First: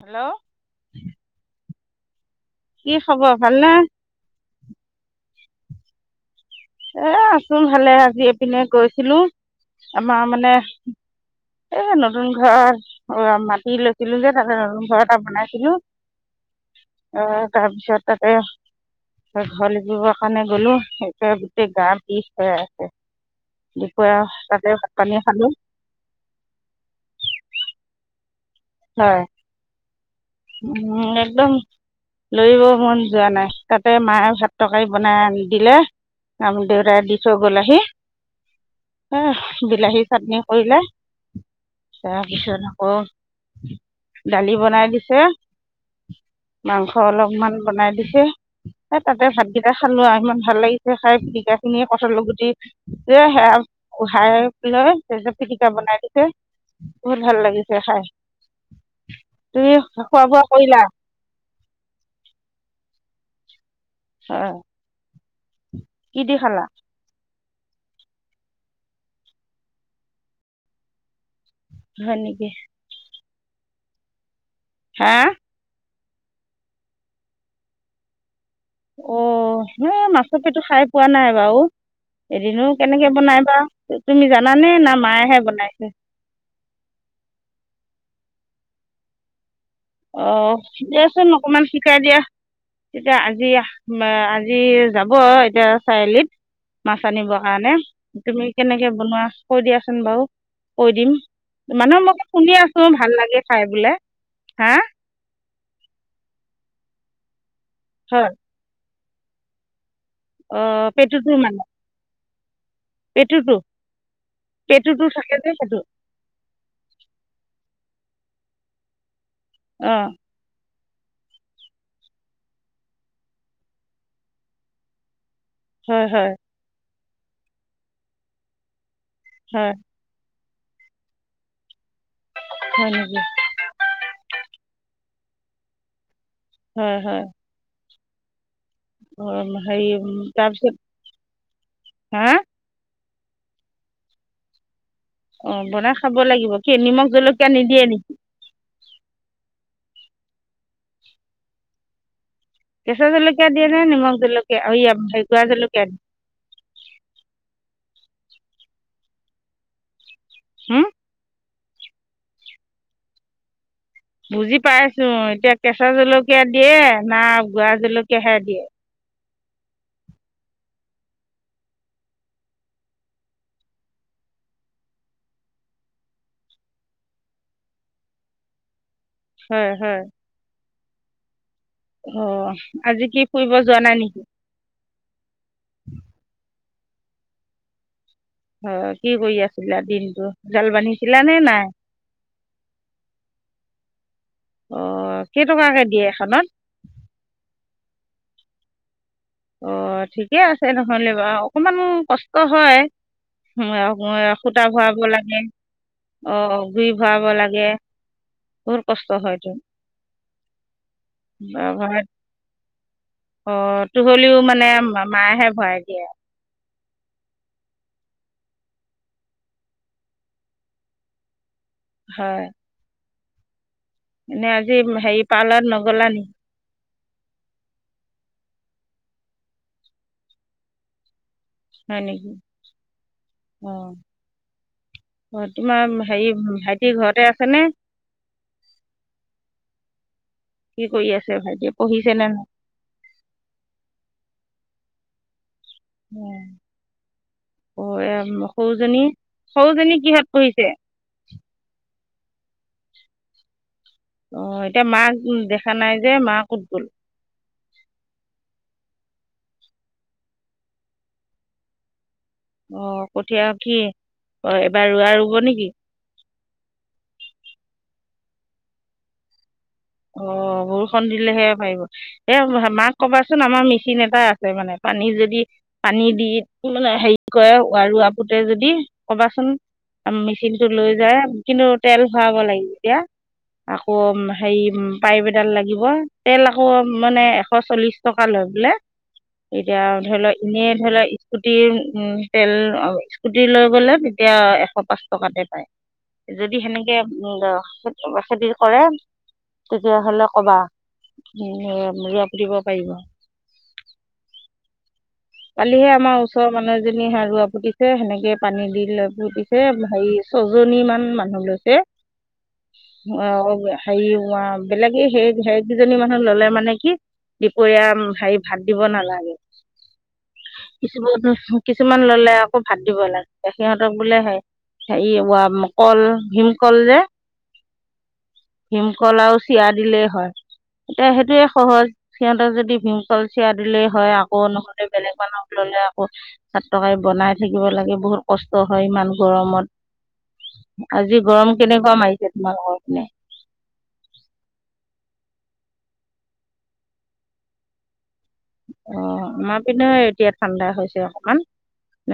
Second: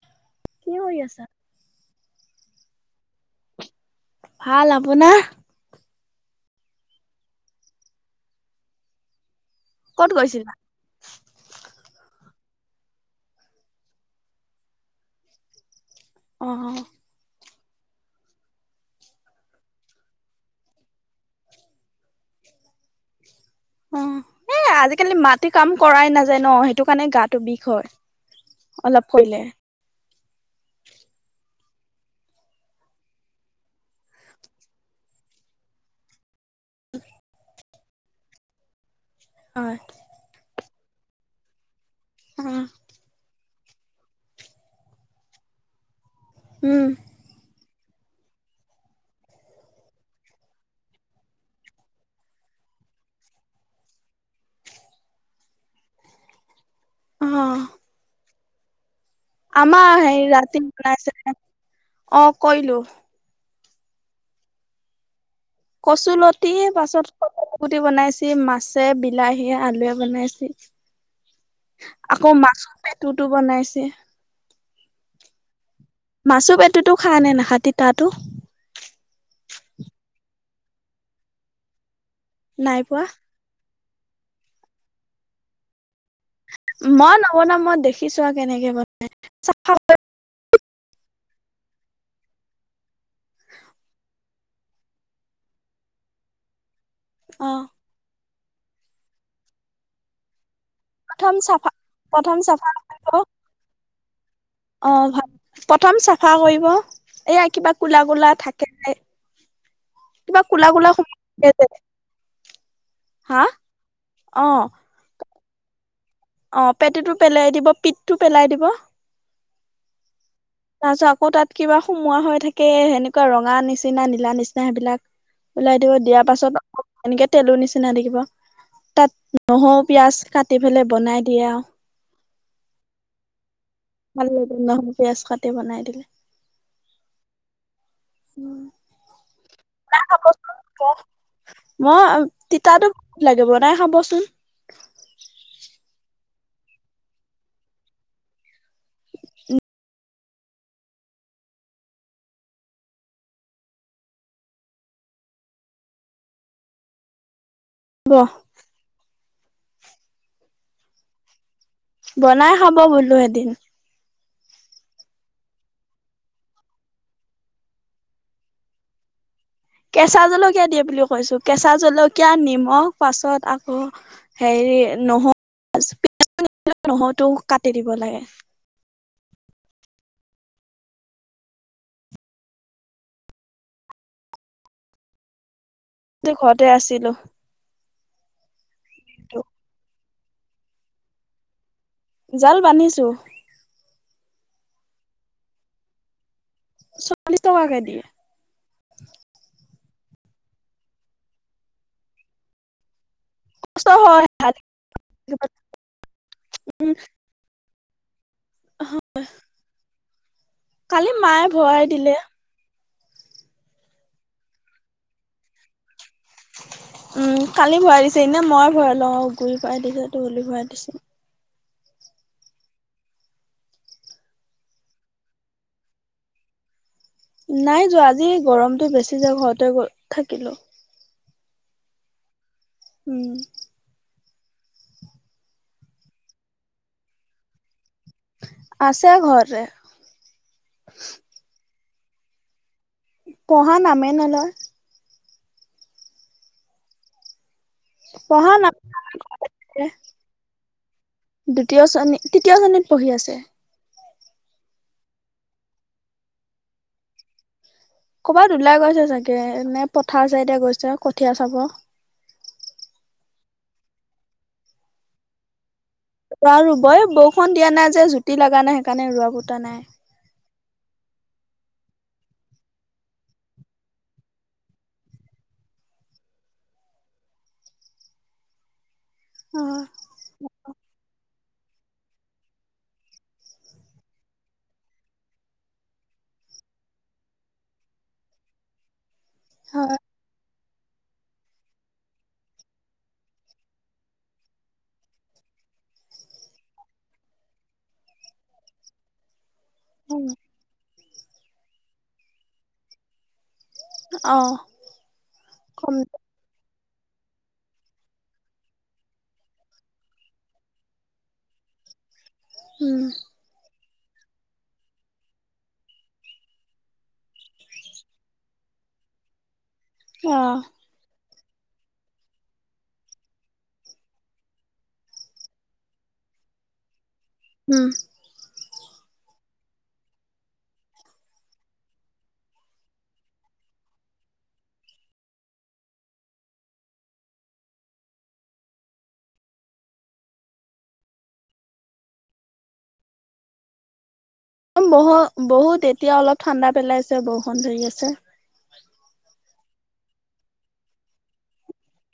Hello! কি কৰি আছা? কি খবৰ ভালনে? ভাল। আপোনাৰ? এ আছো ভালে আজি এইপিনে গৈছিলোঁ ক'ত আমাৰ মানে গৈছিলা? এই নতুন ঘৰ অ' মাটি লৈছিলোঁ যে তাতে নতুন ঘৰ এটা বনাইছিলোঁ অ', এ তাৰপিছত তাতে এ ঘৰ লিপিব কাৰণে গ'লো সেই গোটেই গা বিষ হৈ আছে দুপৰীয়া অ', এ তাতে ভাত আজিকালি পানী মাটি খালো। কাম কৰাই নাযায় ন' সেইটো কাৰণে গাটো বিষ হয়। অলপ হয় কৰিলে উম, একদম লৰিব মন যোৱা নাই তাতে মায়ে ভাত তৰকাৰি বনাই আনি দিলে আম দেউতাই দি থৈ গ'ল আহি অহ, হয় বিলাহীৰ চাটনি কৰিলে অ', তাৰপিছত আকৌ দালি বনাই দিছে, উম, মাংস অলপমান বনাই দিছে এ তাতে ভাতকেইটা খালোঁ আৰ ইমান ভাল লাগিছে খাই পিটিকা খিনি কঠলৰ গুটি এয়া সেয়া উহাই পেলাই এই যে পিটিকা বনাই দিছে। বহুত ভাল অ', লাগিছে খাই। তুমি আমাৰ খোৱা হেৰি বোৱা ৰাতি কৰিলা বনাইছে [unintelligible] অ' কৈলো। অ', কচুলতিহে পাছত গোটে বনাইছি মাছে বিলাহীয়ে আলুৱে বনাইছি হয় আকৌ নেকি মাছৰ পেটুটো বনাইছে। হা? মাছো পেতুটো খা নে নাখা তিতাটো? অ' মই এ মাছৰ পেটু খাই পোৱা নাই বাৰু এদিনো নাই পোৱা কেনেকে বনাই বা? তুমি জানে নে না মায়হে বনাইছে? মই নবনাওঁ মই দেখিছোহে কেনেকে বনাই [unintelligible] অ'দিয়াচোন অকমান শিকাই দিয়া তেতিয়া আজি [unintelligible] আজি যাব এতিয়া চাৰিআলিত মাছ আনিব অ', কাৰণে তুমি কেনেকে বনুৱা কৈ দিয়াচোন বাৰু? কৈ দিম প্ৰথম চাফা মানে মই প্ৰথম শুনি চাফা আছোঁ কৰিব ভাল লাগে খাই বোলে হা? অ, ভাল প্ৰথম চাফা কৰিব এইয়া কিবা কোলা, হয় কোলা থাকে যে কিবা কোলা, অঁ কোলা সোম পেটুটো মানে [unintelligible] হা, পেটুটো অ'। পেটুটো থাকে যে সেইটো? অ' পেটুটো পেলাই দিব, পিতটো পেলাই দিব। অ', তাৰপিছত আকৌ তাত কিবা সোমোৱা হৈ থাকে সেনেকোৱা ৰঙা নিচিনা, নীলা নিচিনা সেইবিলাক উলাই দিব হয় দিয়া হয় পাছত আকৌ এনেকে তেলো নিচিনা দেখিব তাত হয় নহও, পিয়াঁজ কাটি ফেলে বনাই দিয়ে আও হয় নেকি? ভাল লাগে নহ পিয়াজ কাটি বনাই দিলে। হয়, হয়। উম, গৰম হেৰি উম, তাৰপিছত হা? তাতো [unintelligible] বনাই খাবচোন। অ'বনাই খাব লাগিব কি নিমখ, জলকীয়া নিদিয়ে নেকি? [inaudible] কেঁচা জলকীয়া দিয়ে নে নিমখ জলকীয়া [unintelligible] জলকীয়া ৱ। [unintelligible] হুম, বনাই খাব বোলো এদিন। বুজি পাইছো এতিয়া কেঁচা জলকীয়া দিয়ে না গুৰা জলকীয়াহে দিয়ে। কেঁচা জলকীয়া দিয়ে বুলি কৈছো কেঁচা জলকীয়া নিমখ পাছত আকৌ হেৰি [unintelligible] নহৰুটো কাটি দিব লাগে। হয়, হয়। অ' আজি কি ফুৰিব যোৱা নাই নেকি? তে ঘৰতে আছিলো। অ' কি কৰি আছিলা দিনটো জাল বান্ধিছিলা নে নাই? জাল বান্ধিছো। অ'কেইটকাকে দিয়ে এখনত? চল্লিস টকাকে দিয়ে। অ' ঠিকে আছে নহলে বাৰু অকমান কষ্ট হয় মই, কষ্ট মই হয় সূতা ভৰাব লাগে অ' গৰি ভৰাব লাগেৰুই উম ভৰাব লাগে। বহুত কষ্ট হয়তো। কালি মায়ে ভৰাই [unintelligible] দিলে অ', তু হলিও মানে মায়েহে ভৰাই দিয়ে। উম, কালি ভৰাই দিছে এনে মই ভৰাই লওঁ ঘূৰি ভৰাই দিছো ত গলি ভৰাই দিছো। [unintelligible] হয়। এনে আজি হেৰি পাৰ্লাৰত নগলানি? নাই যোৱা আজি গৰমটো বেছি যে ঘৰতে থাকিলো। হয় নেকি? উম, অ'অ' তোমাৰ হেৰি ভাইটি ঘৰতে আছেনে? আছে ঘৰতে। কি কৰি আছে ভাইটি পঢ়িছে নে নাই? পঢ়া নামে নলয়। অ'অ' এ পঢ়া নাম সৰুজনী, সৰুজনী কিহত পঢ়িছে? দ্বিতীয় শ্ৰেণী, তৃতীয় শ্ৰেণীত পঢ়ি আছে। অ' এতিয়া মাক দেখা নাই যে মা কত গ'ল। ক'ৰবাত ওলাই গৈছে চাগে এনে পথাৰ চাইডে গৈছে কঠীয়া চাব। অ' কঠীয়া কি অ' এবাৰ ৰোৱা ৰুব নেকি? ৰোৱা ৰুব এই বৰষুন দিয়া নাই যে জুতি লাগা নাই সেইকাৰণে ৰোৱা বুতা নাই। অ' বৰষুন দিলেহে পাৰিব। এ মাক কবাচোন আমাৰ মিটিং এটা আছে মানে পানী যদি পানী দি মানে হেৰি কৰে আৰু আপোতে যদি কবাচোন। অ মেচিন টো লৈ যায় কিন্তু তেল ভৰাব লাগি এতিয়া আকৌ হেৰি উম, পাইপ এডাল লাগিব তেল আকৌ মানে এশ চল্লিশ টকা লয় বোলে। এতিয়া হয় ধৰি লওক এনেই ধৰি লওক স্কুটিৰ তেল স্কুটি লৈ গ'লে তেতিয়া এশ পাঁচ টকাতে পায় যদি সেনেকে উম, খেতি কৰে। তেতিয়া হলে [unintelligible] দিব পাৰিব। অ', কালিহে কম আমাৰ ওচৰ মানুহজনী সাৰুৱা পুতিছে সেনেকে পানী দি লৈ পুতিছে হেৰি ছজনী মান মানুহ লৈ। উম [unintelligible] হেৰি বেলেগে সেই সেইগিজনী মানুহ ললে মানে কি- দুপৰীয়া হেৰি ভাত দিব নালাগে। অঁ'। কিছু কিছুমান ললে আকৌ ভাত দিব লাগে, সিহঁতক বোলে হে- হেৰী ৱা কল ভীমকল যে- হুম। ভীমকল আৰু চিৰা দিলেই হয়। দে সেইটোয়ে সহজ, সিহঁতক যদি ভীমকল চিৰা দিলেই হয়, আকৌ নহ- লে বেলেগ মানুহক ললে আকৌ- হাতটকাৰ বনাই থাকিব লাগে, বহুত কষ্ট হয় ইমান গৰমত। আজি গৰম কেনেকুৱা মাৰিছে তোমালোকৰ পিনে? অম বহু বহুত এতিয়া অলপ ঠাণ্ডা পেলাইছে বৰষুণ ধৰি আছে। অঁ আমাৰ পিনে এতিয়া ঠাণ্ডা হৈছে অকমান।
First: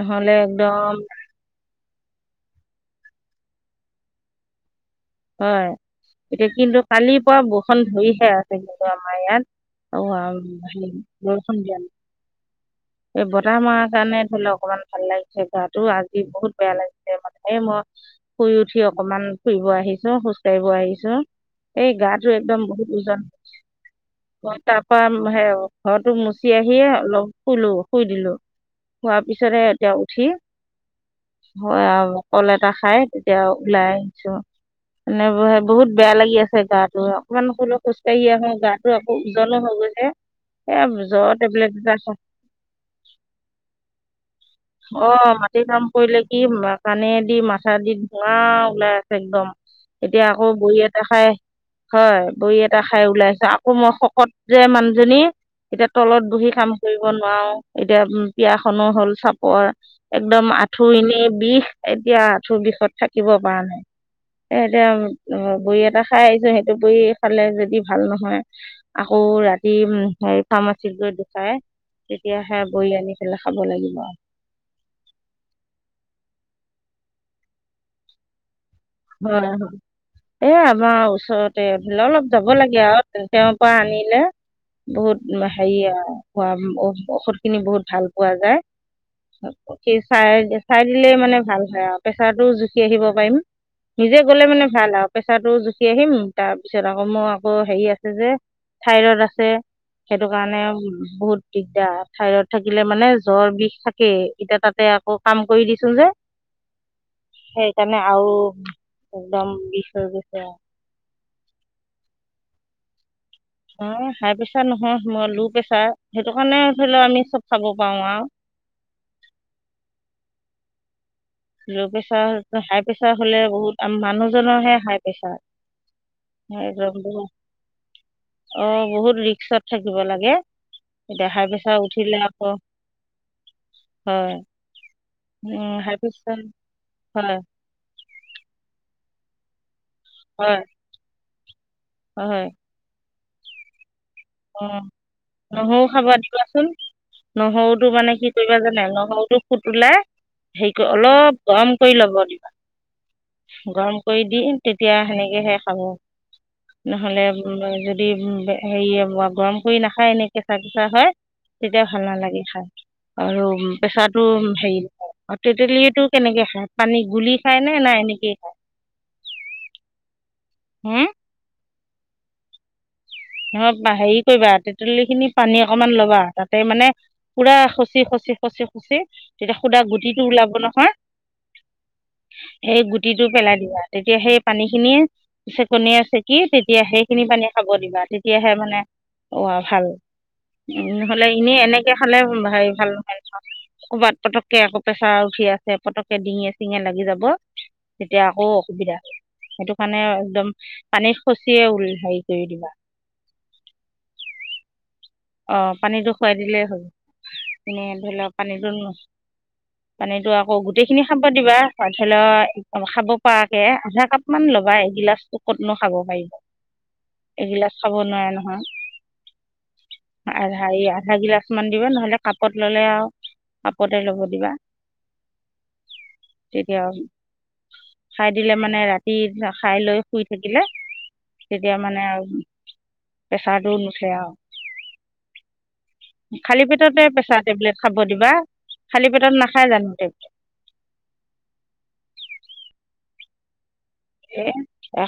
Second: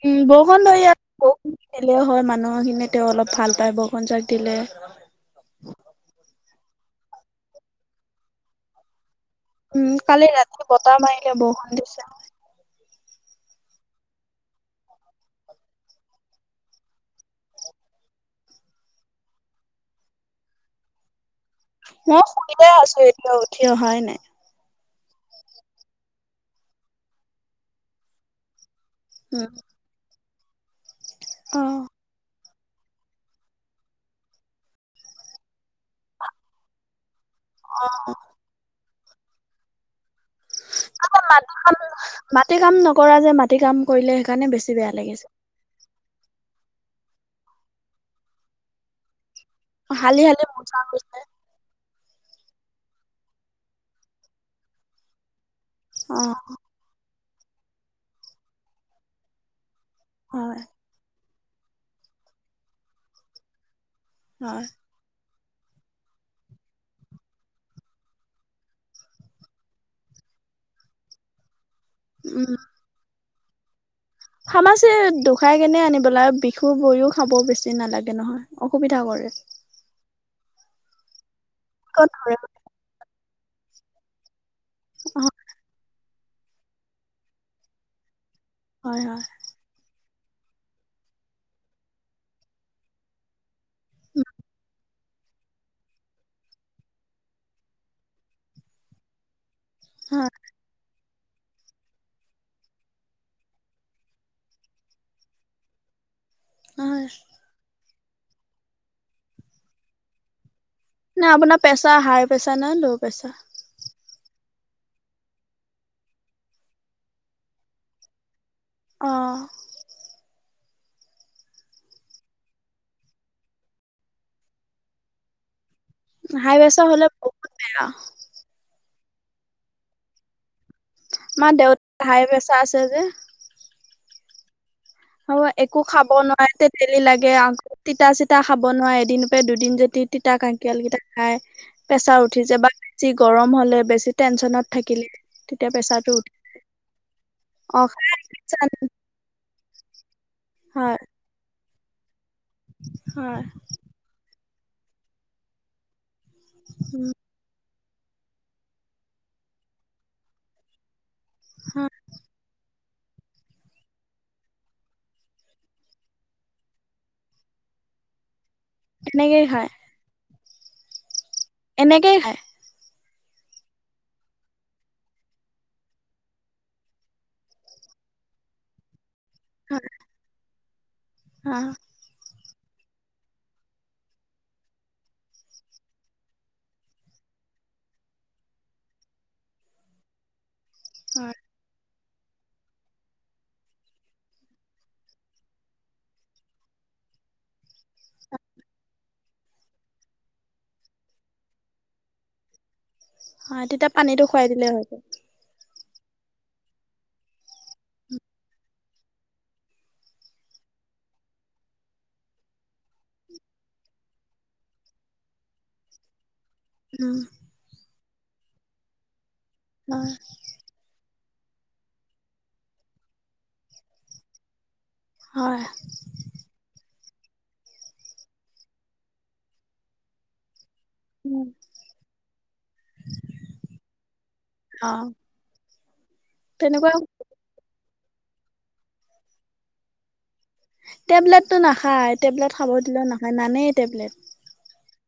উম' বৰষুণ ধৰ ইয়াত বৰষুণ দিলেও হয়, মানুহৰ খিনি তেওঁ অলপ ভাল পায় বৰষুণ জাক দিলে। হয়, এতিয়া কিন্তু কালিৰ পৰা বৰষুণ ধৰিহে আছে কিন্তু আমাৰ উম ইয়াত। অও কালি ৰাতি আমা পিনে বতাহ মাৰিলে বৰষুণ দিয়া নাই। দিছে। এই বতাহ মৰাৰ কাৰণে ধৰি ল অকমান ভাল লাগিছে গাটো আজি বহুত বেয়া লাগিছে মানে মো- শুই উঠি অকমান ফুৰিব আহিছো খোজ কঢ়িব আহিছো। এই মই গাটো একদম শুনিয়ে বহুত আছো ওজন। এতিয়া উঠি অহাই নাই ক তাৰ পৰা সে ঘৰটো মুচি আহিয়ে অলপ শুলো শুই দিলো। শুৱাৰ উম পিছতে এতিয়া উঠি অ। হয় আৰু। কল এটা খাই তেতিয়া ওলাই আহিছো, এনে বহুত বেয়া লাগি আছে গাটো। অকমানহলেও খোজ কঢ়ি আহোঁ গাটো আকৌ ওজনো হৈ গৈছে। এই অ মই জ্বৰ মাটি টেবলেট এটা খা কাম মাটি কাম নকৰা যে মাটি কাম কৰিলে সেইকাৰণে বে- অঁ মাটি কাম কৰিলে কি কাণে দি মাথা দি ধোঙা ওলাই। একদম, হালি এতিয়া হালি আকৌ বহী মোচা এটা গৈছে খাই- হয়, বহী এটা খাই ওলাইছো, আকৌ মই শকত যে মানুহজনী এতিয়া অ তলত বহি কাম- কৰিব নোৱাৰো, এতিয়া পিয়াখনো হল চাপৰ একদম হয় আঠ- ঠু এনেই বিষ, এতিয়া আঁঠুৰ বিষত থাকিব পৰা নাই। সে হয় এতিয়া- অঁ বৰি এটা খাই আহিছো, সেইটো বৰি খালে যদি ভাল নহয়- আকৌ ৰাতি উম হেৰি ফাৰ্মাচিত গৈ দুটাই- তেতিয়াহে বৰি আনি পেলাই খাব লাগিব আও। ফাৰ্মাছিত দুখাই কিনে আনিব লাগে বিষু বৰিও খাব বেছি নালাগে নহয়। অসুবিধা কৰে হয়, এ আমাৰ ওচৰতে এফাল ক'ত অলপ ধৰে যাব লাগ- গে আও তেওঁৰ পৰা আনিলে অ বহুত হেৰি আৰু। খোৱা ঔষধ খিনি বহুত ভাল পোৱা যায়। হয় হয়। সি চাই চাই দিলে মানে ভাল হয় আৰু প্ৰেছাৰটোও জুখি আহিব পাৰিম। নিজে গ'লে মানে ভাল আও। প্ৰেছাৰটো জুখি আহিম, তাৰপিছত আকৌ মোৰ আকৌ হেৰি আছে যে থাইৰড আছে- সেইটো হয় কাৰণে বহুত- দিগদা। ঠাইৰত থাকিলে মানে জ্বৰ বিষ থাকেই, এতিয়া তাতে আকৌ কাম কৰি দিছো যে। হয়। সেইকাৰণে আৰু একদম বিষ হৈ গৈছে আও। না আপোনাৰ পেছা হাই পেছা না ল' পেছা? এ হাই প্ৰেচাৰ নহয় মই ল' প্ৰেচাৰ সেইটো কাৰণে ধৰিল আমি চব খাব পাৰো আও। অ। ল' প্ৰেছাৰ হাই প্ৰেছাৰ হলে বহুত আম মানুহজনৰহে হাই প্ৰেছাৰ। হাই সেই প্ৰেছাৰ যম হ'লে বোৰ। বহুত বেয়া অ বহুত ৰিক্সত থাকিব লাগে। এতিয়া আমাৰ হাইপ্ৰেচা দেউতা উঠিলে হাই আকৌ, প্ৰেছাৰ আছে যে হয়। হয় উম, একো খাব হাইব্ৰীড নোৱাৰে তেতেলী লাগে, হয় আকৌ তিতা-চিতা খাব নোৱাৰে এদিন পে দুদিন যেতি - তিতা হয় কায়েংকিয়াল কেইটা খাই, প্ৰেছাৰ উঠি হয় যাব বেছি গৰম হলে বেছি - টেনচনত অঁ থাকিলে তেতিয়া নহৰু খাব প্ৰেছাৰটো উঠি যায়। দিবাচোন নহৰুটো মানে কি কৰিবা জানে নহৰুটো - ফুত ওলাই হেৰি কৰি হয় অলপ গৰম কৰি লব দিবা। হয়। গৰম কৰি দি তেতিয়া সেনেকেহে খাব। উম নহলে য দি হেৰি গৰম কৰি নাখায় এনে কেঁচা কেঁচা হয়, তেতিয়া হয় ভাল নালাগে খাই। আৰু প্ৰেছাৰটো হেৰি নহয়। অ' তেতেলীটো কেনেকে খায় পানী গুলি খাই নে না এনেকেই খায়? তেনেকেই খায়। হু? এনেকেই খাই। অ' হেৰি কৰিবা তেতেলী খিনি পানী অকমান ল'বা, তাতে মানে - পুৰা খচি খচি খচি খচি তেতিয়া সুদা হয় গুটিটো ওলাব নহয় - হয় সেই গুটিটো পেলাই দিবা। তেতিয়া সেই পানী খিনি - ছেকনিয়ে ছেকি তেতিয়া সেইখিনি পানীয়ে খাব দিবা। তেতিয়াহে মানে অ'ৱা ভাল। উম নহ'লে হয় এনেই এনে কে খালে হেৰি ভাল নহয়। ক'বাত পতককে আকৌ পেছাৰ উঠি আছে পতককে ডিঙিয়ে চিঙিয়ে লাগি যাব - তেতিয়া আকৌ অসুবিধা হে। সেইটো কাৰণে একদম পানীত খচিয়ে ওল হেৰি কৰি দিবা। হয়, তেতিয়া পানীটো খুৱাই দিলে হৈ গ'ল। অ' পানীটো খুৱাই দিলেই হ'ল। এনেই ধৰিল পানীটো নো - পানীতো আকৌ গোটেইখিনি খাব দিবা। ধৰিল খাব পৰাকে আধা কাপ মান ল'বা এগিলাচ - টো ক'ত নো খাব পাৰিব। উম। এগিলাচ খাব নোৱাৰে নহয়। হয়। আধা সেই আধা গিলাচ মান দিবা, নহলে কাপত ললে আও - কাপতে ল'ব দিবা। হয়। তেতিয়া - খাই দিলে মানে ৰাতি খাই লৈ শুই থাকিলে উম - তেতিয়া মানে আৰু প্ৰেছাৰটো নুঠে আও। অ'। খালী তেনেকুৱা পেটতে প্ৰেছাৰ টেবলেট খাব দিবা। খালী পেটত নাখাই জানো টেবলেট? টেবলেটটো নাখায় টেবলেট খাব দিলেও নাখায় নানেই টেবলেট। এই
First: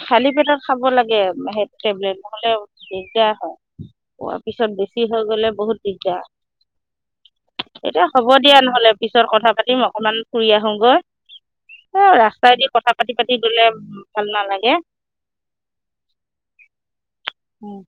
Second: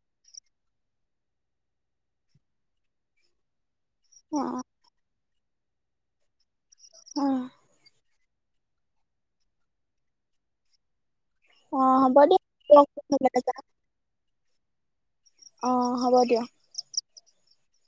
খালি পেটত খাব লাগে সেইটো টেবলেট, নহ'লে দিগদাৰ হয়। অ খোৱাৰ পিছত বেছি হৈ গ'লে বহুত দিগদাৰ। অ'। এতিয়া হ'ব দিয়া নহ'লে পিছত কথা পাতিম, অকনমান ফুৰি আহোগৈ। অ এই হ'ব ৰাস্তাইদি দিয়ক কথা পাতি পাতি গ'লে ভাল নালাগে। অ' হ'ব দিয়ক। উম।